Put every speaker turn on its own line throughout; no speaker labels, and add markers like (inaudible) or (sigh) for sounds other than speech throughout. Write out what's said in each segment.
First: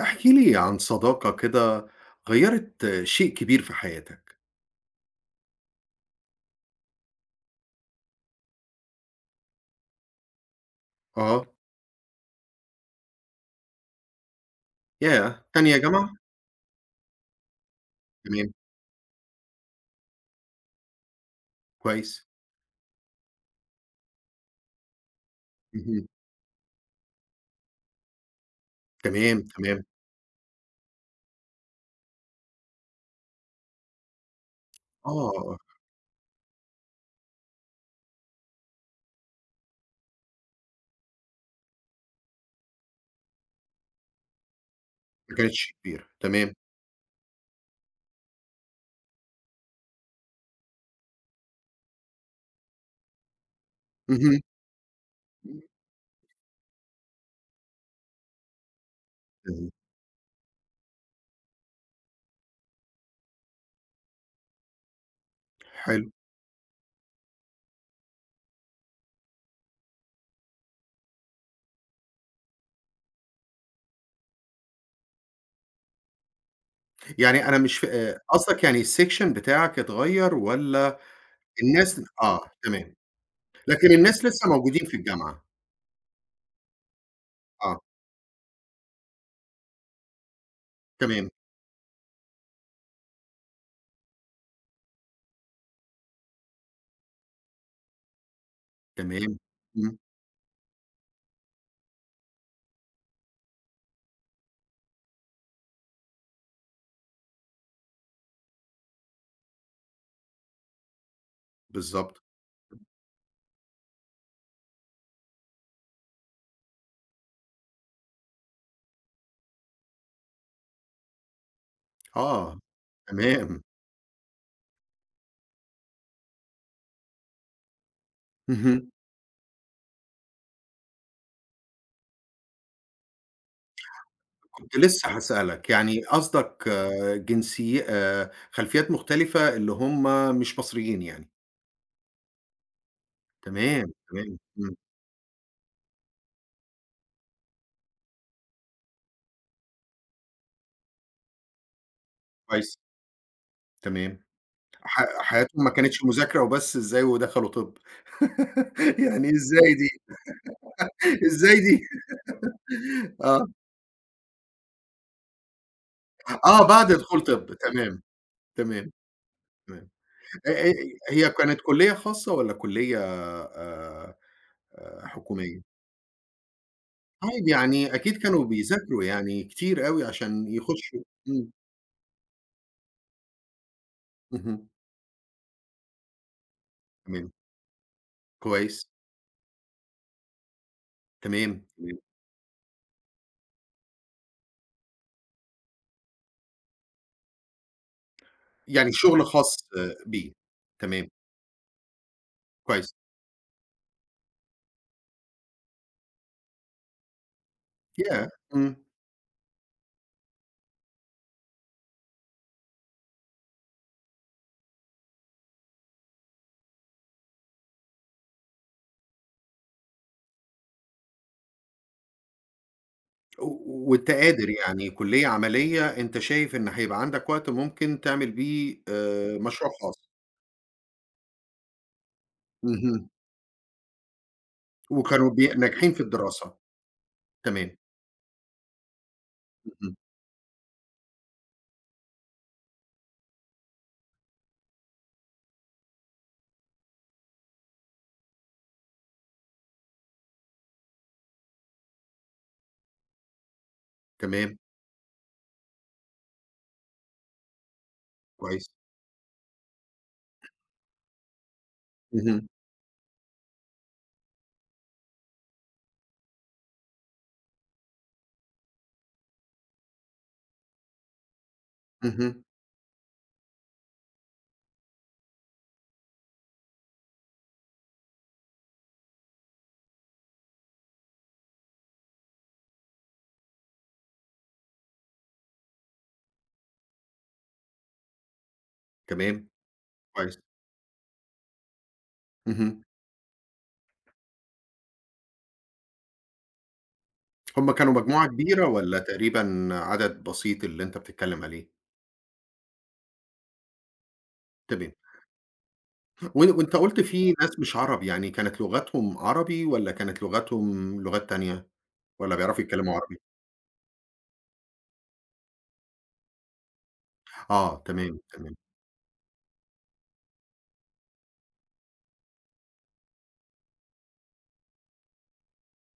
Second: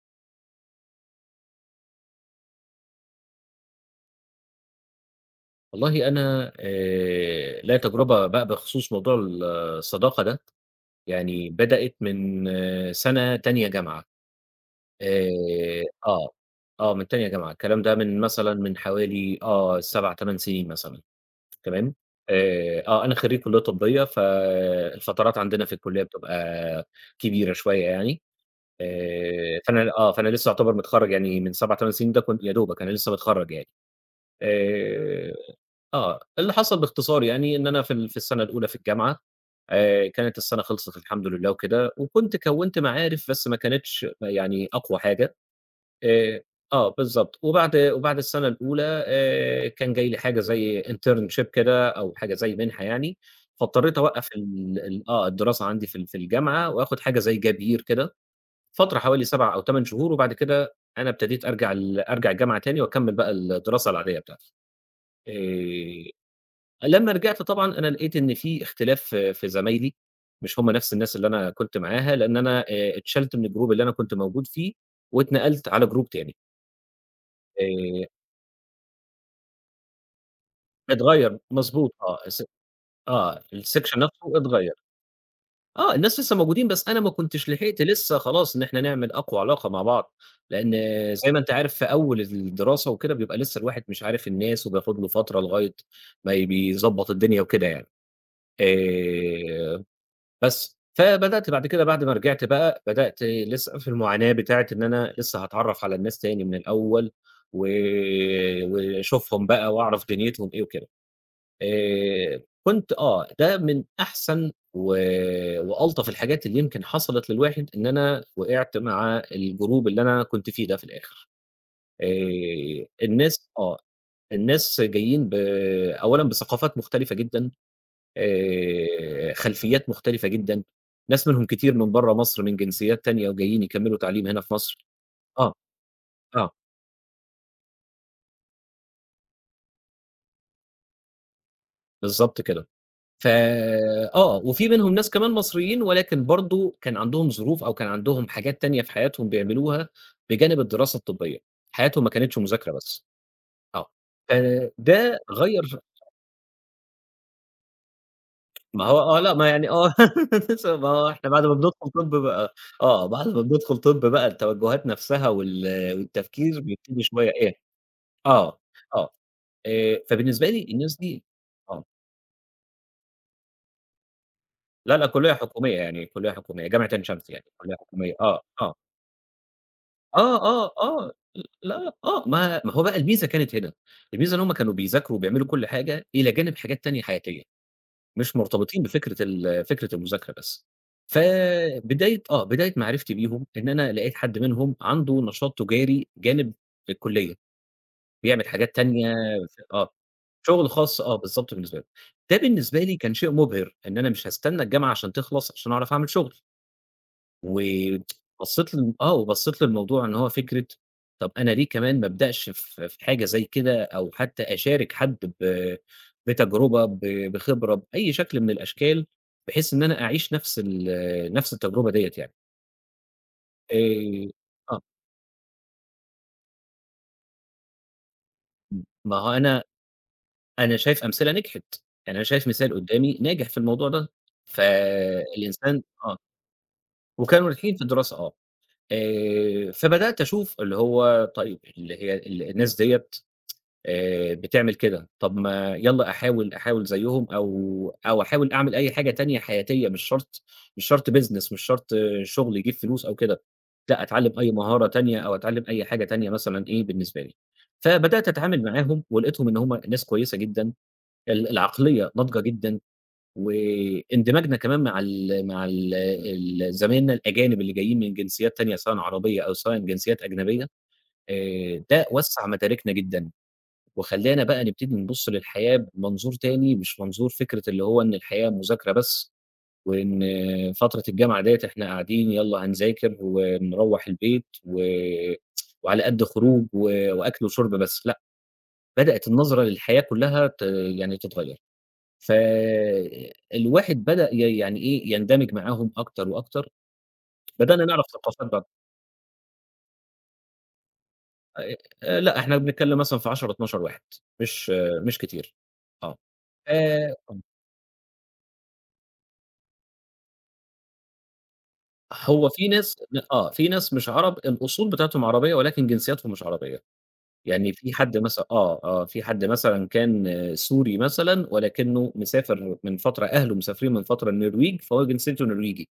احكِ لي عن صداقة كده غيّرت شيء كبير في حياتك.
والله أنا ليّا تجربة بقى بخصوص موضوع الصداقة ده،
آه،
يعني بدأت من سَنة تانية جامعة.
ياه! تانية
آآ
جامعة؟
آه، آه، من تانية جامعة، الكلام ده من
تمام،
مثلًا من حوالي 7، 8 سنين مثلًا. تمام.
كويس،
أنا خرّيج كلية طبية، فالفترات عندنا في الكلية
اهم،
بتبقى كبيرة شوية يعني.
تمام،
آآ
تمام،
فأنا آه فأنا لسه أعتبر متخرّج يعني من 7، 8 سنين. ده كنت يا دوبك أنا لسه متخرّج يعني. آآ
آه،
اللي حصل باختصار يعني إن أنا في السنة الأولى في الجامعة، كانت السنة خلصت الحمد لله وكده، وكنت كوّنت معارف، بس ما كانتش يعني أقوى حاجة.
ما كانتش كبيرة،
آآ
تمام،
بالضبط. وبعد السنة الأولى كان جاي لي حاجة زي internship كده، أو حاجة زي مِنحة يعني. فاضطريت أوقّف
اهم،
ال ال آه، الدراسة عندي في الجامعة، وآخُد حاجة زي gap year كده، فترة حوالي 7 أو
تمام،
8 شهور. وبعد كده أنا ابتديت أرجع الجامعة تاني، وأكمّل بقى الدراسة العادية بتاعتي.
حلو،
آآ لمّا رجعت طبعًا أنا لقيت إن في اختلاف في زمايلي، مش هم نفس الناس اللي أنا كنت معاها، لإن أنا اتشالت من الجروب اللي أنا كنت موجود فيه، واتنقلت على جروب تاني.
يعني أنا مش ف
آآ
قصدك يعني الsection بتاعك اتغيّر والّا
اتغيّر، مضبوط.
الناس؟
آه،
آه،
الس
تمام،
آه،
لكن
الsection
الناس
نفسه
لسه
اتغيّر.
موجودين في الجامعة،
آه، الناس لسه موجودين، بس أنا ما كنتش
آه،
لحقت لسه خلاص إن إحنا نعمل أقوى علاقة مع بعض، لإن
تمام،
زي ما أنت عارف في أول الدراسة وكده بيبقى لسه الواحد مش عارف الناس، وبياخد له فترة لغاية ما بيضبّط الدنيا وكده يعني.
تمام،
آآ
إمم،
بس، فبدأت بعد كده بعد ما رجعت بقى، بدأت لسه في المعاناة بتاعة إن أنا لسه هاتعرّف على الناس تاني من الأول، و واشوفهم بقى واعرف دنيتهم إيه وكده.
بالضبط،
كنت آه، ده من أحسن وألطف الحاجات اللي يمكن حصلت للواحد، إن أنا وقعت مع الجروب اللي أنا كنت فيه ده في الآخر.
آه،
آآ، الناس
تمام،
آه، الناس جايين ب أولًا بثقافات مختلفة جدًا،
(laughs) اهم.
خلفيات مختلفة جدًا، ناس منهم كتير من برّه مصر من جنسيات تانية، وجايين يكمّلوا تعليم هنا في
كنت
مصر.
لسه
آه،
هاسألك، يعني
آه،
قصدك آه، جنسي خلفيات مختلفة اللي هم مش مصريين يعني،
بالضبط كده. ف
تمام، تمام،
آه، وفي
إمم،
منهم ناس كمان مصريين، ولكن برضه كان عندهم ظروف أو كان عندهم حاجات تانية في حياتهم بيعملوها بجانب الدراسة الطبية، حياتهم ما كانتش مذاكرة
كويس،
بس. آه،
تمام،
فده
حياتهم ما
غيّر.
كانتش مذاكرة وبس إزاي ودخلوا طِب؟ (laughs)
ما هو آه،
يعني
لأ، ما يعني
إزاي دي،
آه (laughs) لسه، ما هو إحنا بعد ما
إزاي دي؟
بندخل طب بقى، آه، بعد ما
آه،
بندخل طب بقى التوجهات نفسها وال والتفكير
آه بعد
بيبتدي
دخول
شوية إيه.
طِب، تمام،
آه،
تمام،
آه،
تمام،
فبالنسبة
آآ،
لي
آآ،
الناس دي
هي كانت
آه.
كلية خاصة والّا كلية
لا، لأ، كلية
حكومية؟
حكومية يعني، كلية حكومية، جامعة عين شمس يعني
طيب
كلية
يعني
حكومية.
أكيد
آه،
كانوا
آه،
بيذاكروا يعني كتير أوي
آه،
عشان
آه،
يخشوا.
آه.
إمم،
لأ، آه، ما ما هو بقى الميزة كانت هنا، الميزة إن هم
اهم،
كانوا بيذاكروا وبيعملوا كل حاجة إلى جانب حاجات تانية
تمام.
حياتية، مش مرتبطين
كويس،
بفكرة فكرة المذاكرة بس.
تمام، تمام.
فبداية بداية معرفتي بيهم إن أنا لقيت حد منهم عنده نشاط تجاري جانب الكلية. بيعمل حاجات
يعني
تانية.
شغل خاص
ف آه،
آه، بيه.
شغل خاص،
تمام،
آه، بالضبط بالنسبة له. ده بالنسبة
كويس.
لي كان شيء مُبهِر، إن أنا مش هاستنى الجامعة عشان تخلص عشان أعرف أعمل شغل.
ياه!
وبصّيت
إمم.
لل آه، وبصّيت للموضوع إن هو فكرة طَب أنا ليه كمان ما أبدأش في حاجة زي كده، أو حتى أشارك حد ب بتجربة، ب بخبرة، بأي شكل من الأشكال، بحيث إن أنا أعيش نفس التجربة ديّة يعني. آآ
و وأنت قادر
آه،
يعني كلية عملية، أنت شايف إن هيبقى عندك وقت ممكن تعمل بيه
ما هو أنا،
مشروع خاص.
أنا شايف أمثلة نجحت، يعني أنا شايف مثال
اهم.
قدّامي ناجح في الموضوع ده.
وكانوا
فالإنسان
ناجحين في
آه،
الدراسة.
وكانوا ناجحين
تمام،
في الدراسة. آه،
اهم،
فبدأت أشوف اللي هو طيب اللي هي الناس ديّة بتعمل كده. طب ما يالّا أحاول زيّهم، أو أو أحاول أعمل أي حاجة تانية حياتية، مش شرط، مش شرط business، مش شرط شغل يجيب فلوس أو كده، لأ، أتعلّم أي
تمام،
مهارة تانية أو أتعلّم أي حاجة تانية مثلًا إيه بالنسبة لي. فبدأت أتعامل
كويس.
معاهم ولقيتهم إن هُم ناس كويسة جدًا، العقلية ناضجة
اهم،
جدًا، واندماجنا كمان مع ال مع ال ال زمايلنا الأجانب اللي جايين من جنسيات تانية، سواءً عربية أو سواءً جنسيات أجنبية، ده
اهم،
وسّع مداركنا جدًا، وخلّانا بقى نبتدي نبُص للحياة بمنظور تاني، مش منظور فكرة اللي هو إن الحياة مذاكرة بس، وإن فترة الجامعة ديّة إحنا قاعدين يالّا هنذاكر ونروّح البيت، وعلى قد خروج وأكل وشرب بس، لأ، بدأت
تمام،
النظرة للحياة
كويس.
كلّها ت يعني تتغيّر.
اهم.
فالواحد بدأ ي يعني إيه، يندمج معاهم أكتر وأكتر،
هم
بدأنا
كانوا
نعرف
مجموعة
ثقافات
كبيرة
بعض.
والّا تقريبًا عدد بسيط اللي أنت بتتكلم عليه؟
لأ، إحنا بنتكلّم مثلًا في 10، 12 واحد، مش
تمام.
آه، مش كتير. آه.
و وأنت قُلت
آآ،
في ناس مش عرب، يعني كانت لغتهم عربي والّا كانت لغتهم لغات تانية والّا
هو
بيعرفوا
في
يتكلموا
ناس
عربي؟
آه، في ناس مش عرب، الأصول بتاعتهم عربية ولكن جنسياتهم مش عربية. يعني
آه،
في حد
تمام،
مثلًا،
تمام،
آه، آه، في حد مثلًا كان، آه، سوري مثلًا، ولكنه مسافر من فترة، أهله مسافرين من فترة النرويج، فهو جنسيته نرويجي،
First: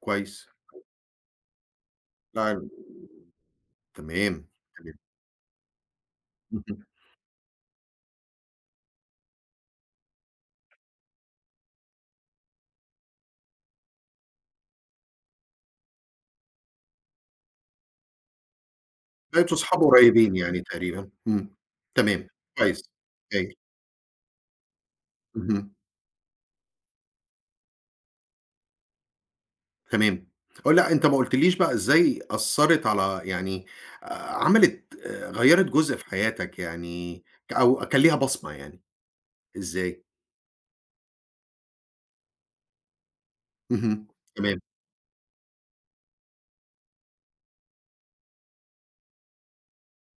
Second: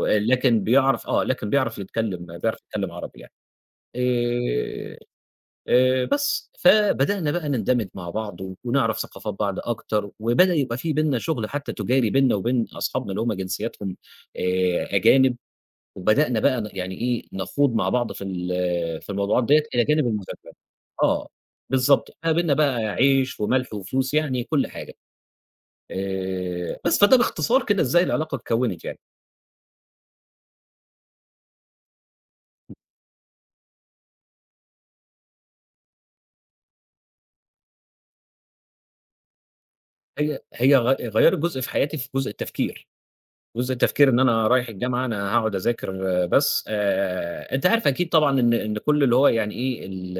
كويس.
بيعرف، آه، لكن بيعرف يتكلّم، بيعرف
لأ،
يتكلّم عربي يعني.
تمام،
آآ،
تمام.
بس،
اهم.
فبدأنا بقى نندمج مع بعض و ونعرف ثقافات بعض أكتر، وبدأ يبقى في بيننا شغل حتى تجاري بيننا وبين أصحابنا اللي هم جنسياتهم أجانب، وبدأنا بقى ن يعني إيه، نخوض مع بعض في الموضوعات
لقيتوا
ديّة
صحاب
إلى جانب
قريبين
المذاكرة.
يعني تقريبًا.
آه،
إمم.
بالضبط،
تمام،
إحنا بيننا بقى
كويس،
عيش
هايل.
وملح وفلوس، يعني كل حاجة.
اهم،
بس فده باختصار كده إزاي العلاقة اتكوّنت يعني.
تمام. آه، لأ أنت ما قُلتليش بقى إزاي أثّرت على يعني آآ عملت غيّرت جزء في حياتك يعني أو كان ليها بصمة يعني، إزاي؟
هي غيّرت جزء في حياتي في جزء التفكير. جزء
اهم،
التفكير إن أنا
تمام.
رايح الجامعة، أنا هاقعد أذاكر بس. أنت عارف أكيد طبعًا إن كل اللي هو يعني إيه، ال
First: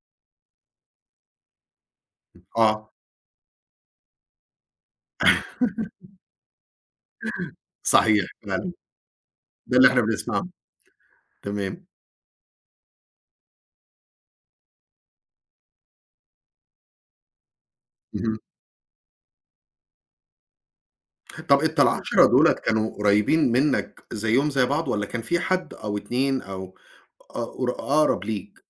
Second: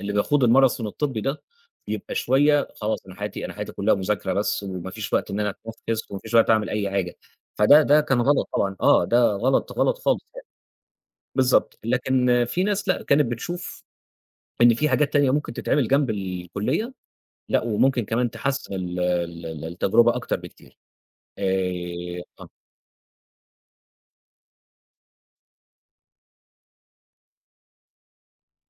اللي بيخوض الماراثون الطبّي ده، بيبقى شوية
آه،
خلاص، أنا حياتي، أنا حياتي كلّها مذاكرة بس، وما فيش وقت إن أنا أتنفّس، وما فيش وقت أعمل أي حاجة. فده كان
صحيح
غلط
فعلًا،
طبعًا، آه، ده غلط،
ده اللي
غلط
إحنا
خالص
بنسمعه.
يعني. بالضبط،
تمام.
لكن في ناس لأ، كانت بتشوف إن في حاجات تانية ممكن تتعمل جنب الكلية، لأ، وممكن كمان
اهم.
تحسّن ال ال التجربة أكتر بكتير.
طب أنت
آآ
ال10
آه.
دُولة كانوا قريبين منّك زيّهم زي بعض والّا كان في حد أو 2 أو أ قر أقرب ليك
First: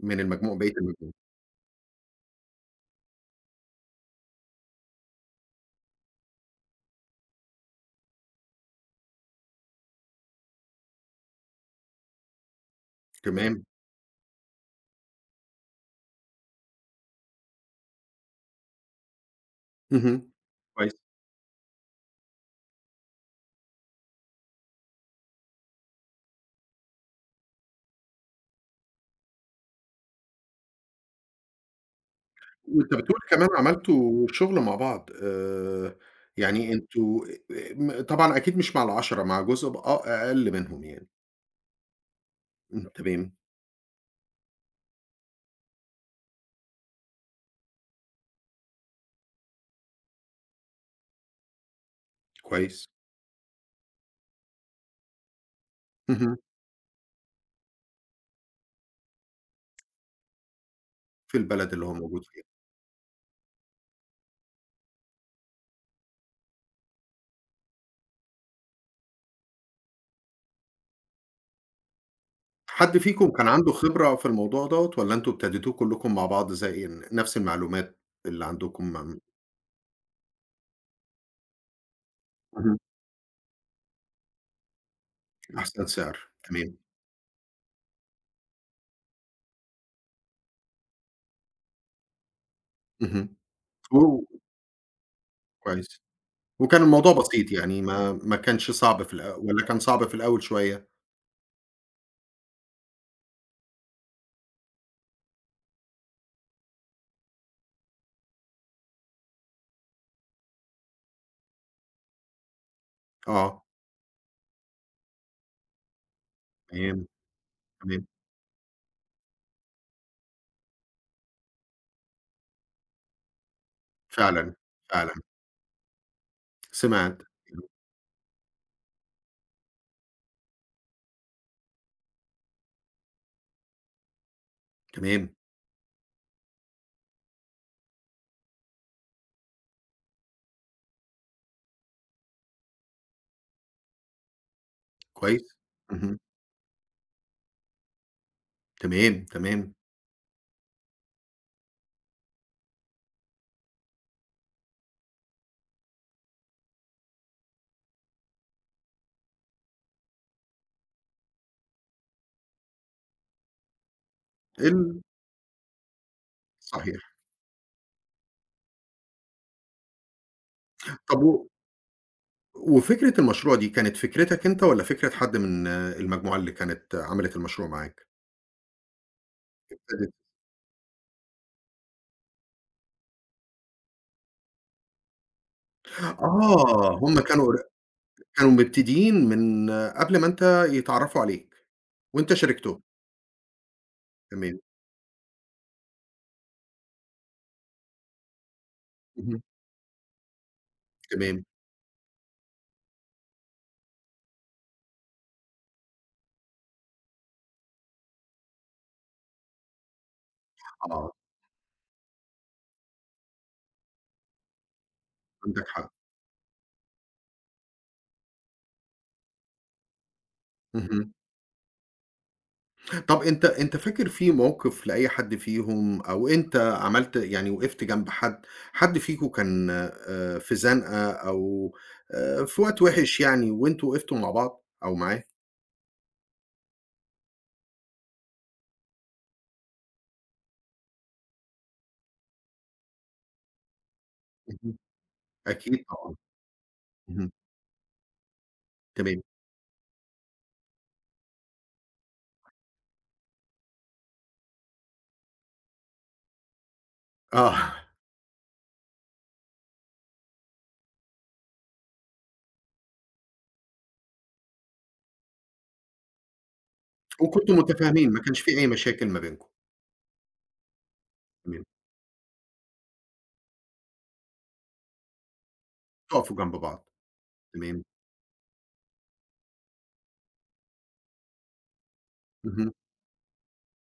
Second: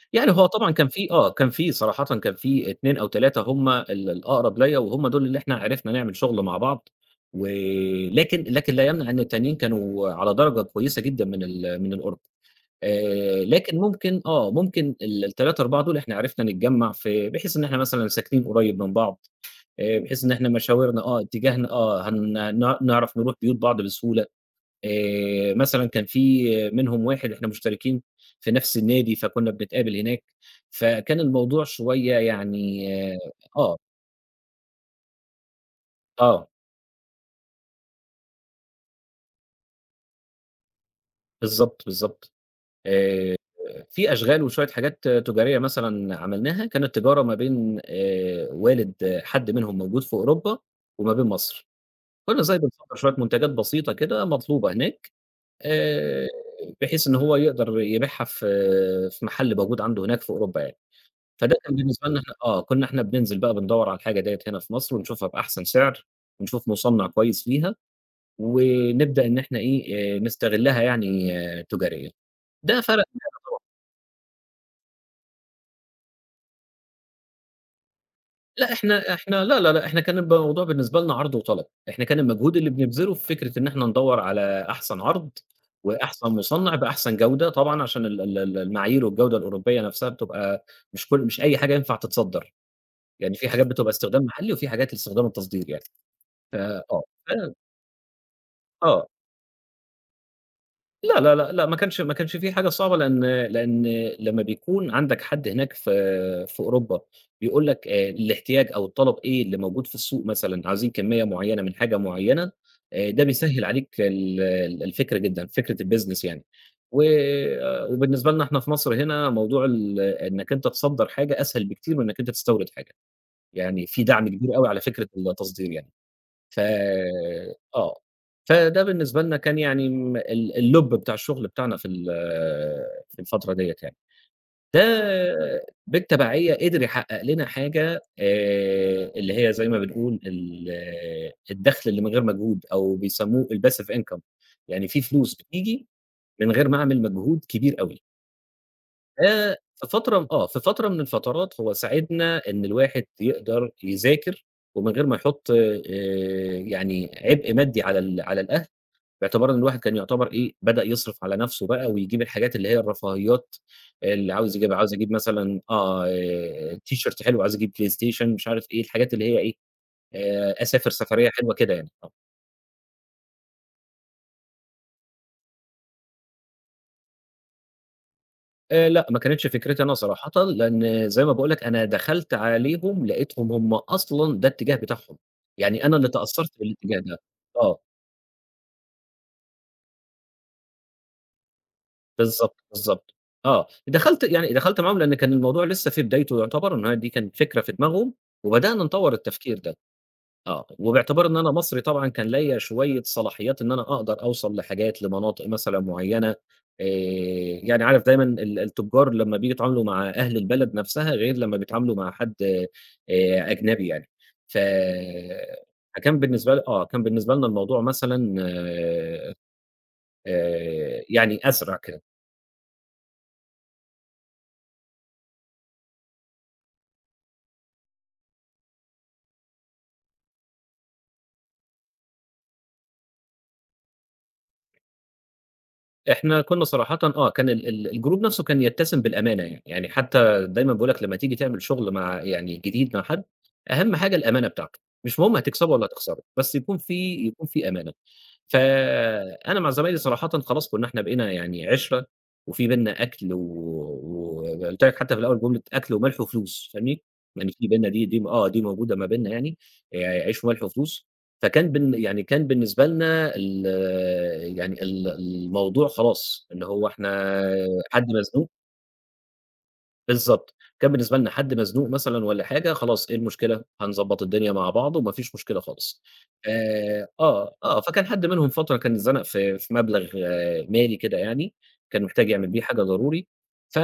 من
يعني هو
المجموع
طبعًا
بقية
كان في،
المجموع؟
آه، كان في صراحةً كان في 2 أو 3 هم الأقرب ليّا، وهم دول اللي إحنا عرفنا نعمل شغل مع بعض، لكن لا يمنع إن التانيين كانوا على درجة كويسة جدًا من القرب.
تمام.
لكن ممكن آه، ممكن ال ال3، 4 دول إحنا عرفنا نتجمّع في، بحيث إن إحنا مثلًا ساكنين قريب من بعض، بحيث
اهم.
إن إحنا مشاورنا،
كويس.
آه، اتجاهنا، آه، هن نع نعرف نروح بيوت بعض بسهولة. مثلًا كان في منهم واحد إحنا مشتركين في نفس النادي، فكُنّا بنتقابل هناك، فكان الموضوع شوية يعني.
وأنت
آه،
بتقول كمان
آه،
عملتوا شغل مع بعض. آآ،
آه،
يعني أنتم م طبعًا أكيد مش مع ال10 مع جزء ب أ أقل منهم يعني.
بالضبط، بالضبط.
إمم، تمام،
آآ في أشغال وشوية حاجات تجارية مثلًا عملناها، كانت تجارة ما بين والد حد منهم موجود في أوروبا وما بين مصر. كُنّا زي
كويس.
بنصدّر شوية منتجات بسيطة كده مطلوبة هناك. آآ
اهم.
بحيث إن هو يقدر يبيعها في محل موجود عنده هناك في أوروبا يعني.
في
فده
البلد
كان
اللي هو
بالنسبة لنا
موجود
إحنا،
فيها.
آه، كُنّا إحنا بننزل بقى بندوّر على الحاجة ديّة هنا في مصر، ونشوفها بأحسن سعر، ونشوف مُصنّع كويس ليها، ونبدأ إن إحنا إيه، نستغلّها يعني، آه، تجاريًا. ده
حد
فرق.
فيكم كان عنده خبرة في الموضوع دوّة والّا أنتم ابتديتوه كلّكم مع بعض زي نفس المعلومات اللي
لأ
عندكم
إحنا إحنا لا، لا، لأ، إحنا كان الموضوع بالنسبة لنا عرض وطلب، إحنا كان المجهود اللي
اهم،
بنبذله في فكرة إن إحنا ندوّر على أحسن عرض،
أحسن
وأحسن
سعر،
مُصنّع
تمام،
بأحسن جودة، طبعًا عشان ال ال ال المعايير والجودة الأوروبية نَفْسها بتبقى، مش كل، مش أي حاجة ينفع تتصدّر،
اهم،
يعني في حاجات بتبقى
و
استخدام محلي، وفي حاجات لاستخدام التصدير يعني.
كويس،
ف
وكان
آه،
الموضوع
ف
بسيط يعني ما كانش صعب
آه.
في والّا كان صعب في الأول شوية؟
لا، لا، لأ، لأ، ما كانش ما كانش في حاجة صعبة، لأن لمّا بيكون عندك حد هناك في في أوروبا بيقول لك، الاحتياج أو الطلب إيه اللي موجود في السوق مثلًا، عايزين كمية معيّنة من حاجة معيّنة، ده بيسهّل
آه،
عليك الفكرة جدًا، فكرة الbusiness يعني.
تمام،
و آه،
تمام،
وبالنسبة لنا إحنا في مصر هنا، موضوع ال إنّك أنت تصدّر حاجة أسهل بكتير من إنّك أنت تستورد حاجة، يعني في دعم
فعلًا،
كبير أوي على فكرة
فعلًا،
التصدير يعني. ف
سمعت،
آه. فده بالنسبة لنا كان يعني م الLob بتاع الشغل بتاعنا في الفترة ديّة يعني. ده
تمام،
بالتبعية قدر يحقق لنا حاجة، اللي هي زي ما بنقول الدخل اللي من غير مجهود، أو بيسموه الpassive income. يعني في فلوس
كويس،
بتيجي
اهم،
من غير ما أعمل مجهود كبير أوي.
تمام،
آآ
تمام،
في فترة، آه، في فترة من الفترات هو ساعدنا إن الواحد يقدر يذاكر، ومن غير ما يحُط يعني عبء مادي على الأهل، باعتبار إن الواحد كان يعتبر إيه، بدأ يصرف على نَفْسه بقى، ويجيب الحاجات اللي هي الرفاهيات، اللي عاوز يجيبها، عاوز
ال
أجيب مثلًا، آه،
صحيح،
تيشيرت حلو، عاوز أجيب PlayStation مش عارف إيه، الحاجات اللي هي إيه، أسافر
طب
سفرية
و
حلوة كده يعني، آه.
وفكرة المشروع دي كانت فكرتك أنت والّا فكرة حد من المجموعة اللي كانت عملت المشروع معاك؟
لأ، ما كانتش فكرتي أنا
ابتدت
صراحةً، لأن زي ما باقول لك أنا دخلت عليهم لقيتهم هم أصلًا ده الاتجاه بتاعهم، يعني أنا اللي تأثّرت
آه،
بالاتجاه ده.
هم كانوا
آه،
كانوا مبتدئين من قبل ما أنت يتعرّفوا عليك، وأنت
بالضبط،
شاركتهم،
بالضبط. آه، دخلت يعني
تمام،
دخلت معاهم، لأن كان الموضوع لسه في بدايته يعتبر، إن هي دي كانت فكرة في دماغهم، وبدأنا نطوّر
اهم،
التفكير ده. آه، وباعتبار إن
تمام،
أنا مصري طبعًا، كان ليّا شوية صلاحيات إن أنا أقدر أوصل لحاجات، لمناطق مثلًا معيّنة. آآ، يعني عارف دايمًا التجار لمّا بييجوا يتعاملوا مع أهل البلد نفسها
آه،
غير لمّا بيتعاملوا مع حد، أجنبي يعني. ف
عندك حق،
فكان بالنسبة لي، آه، كان بالنسبة لنا الموضوع مثلًا،
اهم.
يعني أزرق كده.
طَب أنت أنت فاكر في موقف لأي حد فيهم أو أنت عملت يعني وقفت جنب حد، حد فيكم كان في زنقة أو في وقت وِحِش يعني وأنتم وقفتوا مع بعض أو معاه؟
إحنا كُنّا صراحةً، آه، كان ال ال الجروب نَفْسه كان يتّسم بالأمانة يعني، يعني حتى دايمًا باقول لك لمّا تيجي تعمل شُغل مع، يعني جديد مع حد، أهَم حاجة الأمانة بتاعته،
اهم،
مش مهم هتكسبه
أكيد
والّا
طبعًا،
هتخسره، بس يكون في
اهم،
يكون في أمانة.
تمام،
فأنا مع زمايلي صراحةً خلاص كُنّا إحنا بقينا يعني عِشرة، وفي بيننا أكْل و، وقُلت لك حتى في الأول جملة أكْل وملح وفلوس فاهمني، يعني في
آه،
بيننا دي موجودة ما بيننا يعني، عيش وملح وفلوس. فكان بن يعني كان بالنسبة لنا ال، يعني الموضوع خلاص، اللي هو إحنا
وكنتم
حد
متفاهمين ما كانش
مزنوق.
في أي مشاكل ما بينكم،
بالضبط. كان بالنسبة لنا حد
تمام،
مزنوق مثلًا والّا حاجة، خلاص إيه المشكلة، هنضبّط الدنيا مع بعض وما فيش مشكلة خالص.
تقفوا جنب بعض،
آه،
تمام.
فكان حد منهم فترة كان اتزنق في مبلغ، آه، مالي كده يعني، كان محتاج يعمل بيه
اهم.
حاجة ضروري، ف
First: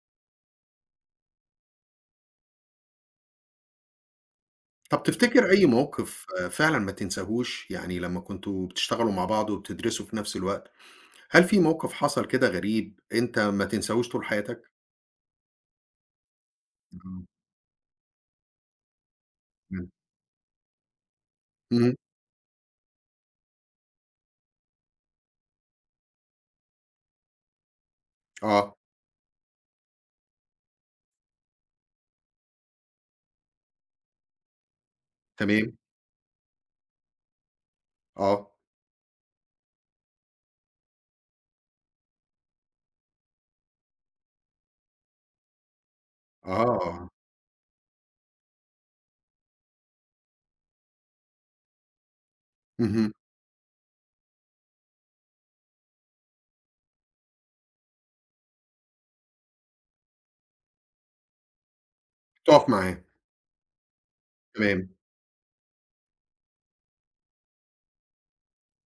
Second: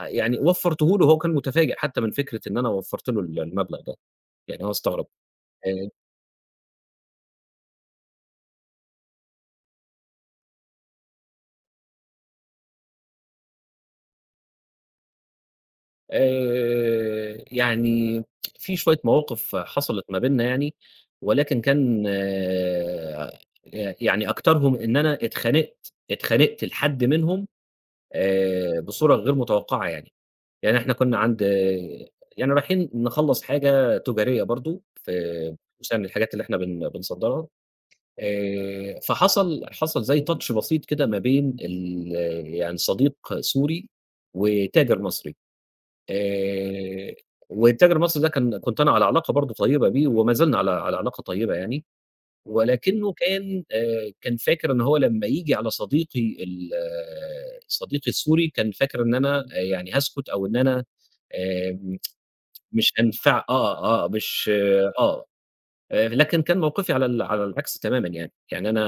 يعني وفّرته له، وهو كان متفاجئ حتى من فكرة إن أنا وفّرت له المبلغ ده، يعني هو
طب
استغرب.
تفتكر أي
آآ
موقف آه، فعلًا ما تنساهوش؟ يعني لمّا كنتم بتشتغلوا مع بعض وبتدرسوا في نفس الوقت، هل في موقف حصل كده غريب أنت ما تنساهوش طول حياتك؟ اهم،
يعني في شوية مواقف
إمم،
حصلت ما بيننا يعني، ولكن
إمم،
كان ي يعني أكترهم إن أنا اتخانقت، اتخانقت لحد منهم
آه،
بصورة غير متوقعة يعني. يعني إحنا كنا عند، يعني رايحين نخلّص حاجة تجارية برضه في
تمام،
مثلًا الحاجات اللي إحنا بن بنصدّرها.
آه،
فحصل، حصل زي touch بسيط كده ما بين ال، يعني صديق سوري وتاجر مصري.
آه،
آآ والتاجر المصري ده كان، كنت أنا على علاقة برضه طيبة بيه، وما زلنا على على علاقة طيبة يعني،
اهم،
ولكنه كان، كان فاكر إن هو لمّا ييجي على صديقي السوري، كان فاكر إن أنا، يعني هاسكت، أو إن أنا، آآ
تُقف
مش
معاه،
هانفع آه، آه، مش
تمام،
آه، لكن كان موقفي على على العكس تمامًا يعني، يعني أنا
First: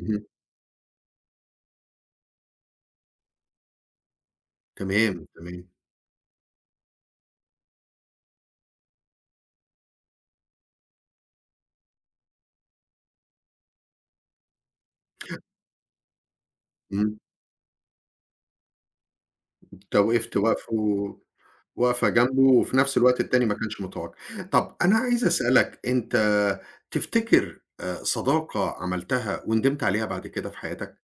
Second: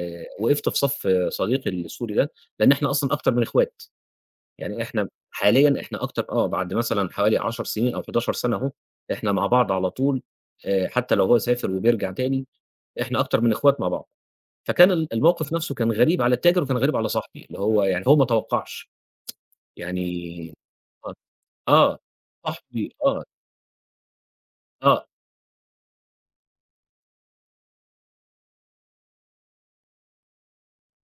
اهم،
وقفت في صف صديقي السوري ده، لإن إحنا أصلًا أكتر من إخوات. يعني إحنا
تمام، تمام،
حاليًا إحنا أكتر، آه، بعد مثلًا حوالي 10 سنين أو 11 سنة أهو، إحنا مع بعض على طول. حتى لو هو سافر وبيرجع تاني، إحنا أكتر من إخوات مع بعض. فكان الموقف نفسه كان غريب على التاجر، وكان غريب على
إمم،
صاحبي، اللي هو يعني هو ما توقعش.
أنت وقفت
يعني، آه، آه،
واقفة جنبه وفي
صاحبي،
نفس الوقت
آه،
التاني ما كانش متوقع. طب أنا
آه.
عايز أسألك، أنت تفتكر صداقة عملتها وندمت عليها بعد كده في حياتك؟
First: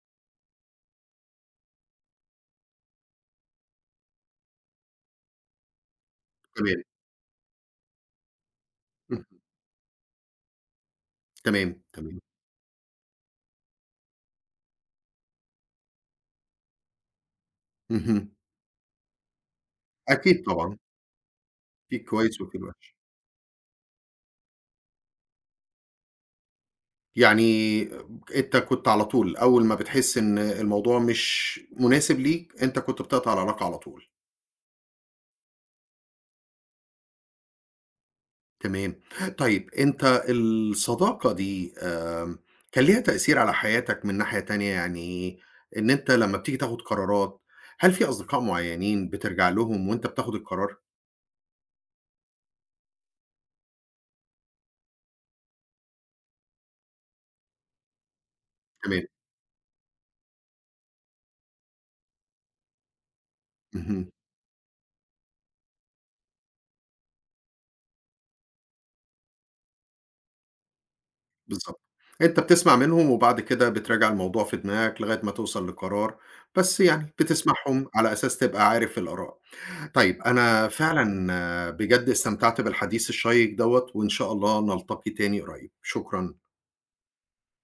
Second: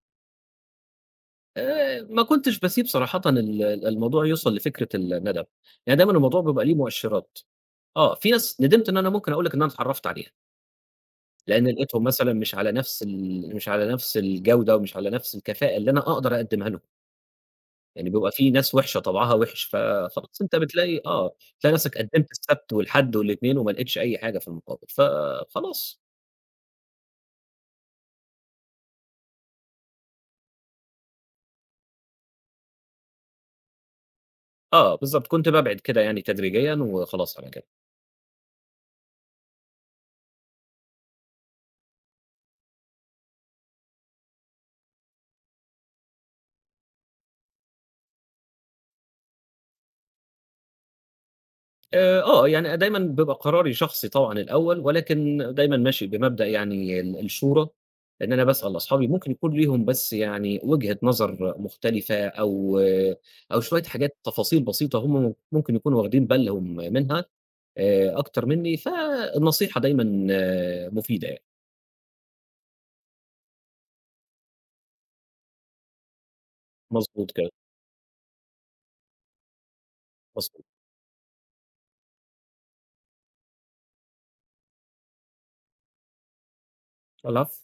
ما كنتش باسيب صراحةً الموضوع يوصل لفكرة الندم، يعني دايمًا الموضوع بيبقى ليه
تمام.
مؤشرات. آه، في ناس ندمت إن أنا
اهم.
ممكن أقول لك إن أنا اتعرّفت عليها. لإن
تمام،
لقيتهم
تمام.
مثلًا مش على نفس ال، مش على نفس الجودة ومش على نفس الكفاءة اللي أنا أقدر أقدّمها لهم، يعني بيبقى
اهم.
في ناس وِحشة طبعها وِحِش، فخلاص
أكيد
أنت
طبعًا،
بتلاقي، آه، بتلاقي
في
نفسك قدّمت
الكويس وفي
السبت
الوحِش.
والحد والاتنين وما لقيتش أي حاجة في المقابل، فخلاص.
يعني أنت كنت على طول أول ما بتحس إن الموضوع مش مناسب ليك، أنت كنت بتقطع العلاقة على طول.
آه، بالضبط، كنت بابعد كده يعني تدريجيًا، وخلاص على كده.
تمام. طيب أنت الصداقة دي كان ليها تأثير على حياتك من ناحية تانية؟ يعني إن أنت لمّا بتيجي تاخُد قرارات، هل في أصدقاء معيّنين بترجع لهم وأنت بتاخُد القرار؟
يعني دايمًا بيبقى قراري شخصي طبعًا الأول، ولكن دايمًا ماشي بمبدأ يعني الشورى، إن أنا باسأل
تمام.
أصحابي، ممكن يكون ليهم بس يعني وجهة نظر مختلفة، أو آه، أو شوية
اهم.
حاجات تفاصيل بسيطة هم ممكن يكونوا واخدين بالهم منها أكتر منّي، فالنصيحة دايمًا آه، مفيدة يعني.
بالضبط. أنت بتسمع منهم وبعد كده بتراجع الموضوع في دماغك لغاية ما توصل لقرار، بس يعني
مضبوط كده،
بتسمعهم على أساس تبقى عارف الآراء. طيب
مضبوط.
أنا فعلًا آه، بجد استمتعت بالحديث الشيّق دوّة وإن شاء الله نلتقي تاني قريب. شكرًا.
العفو.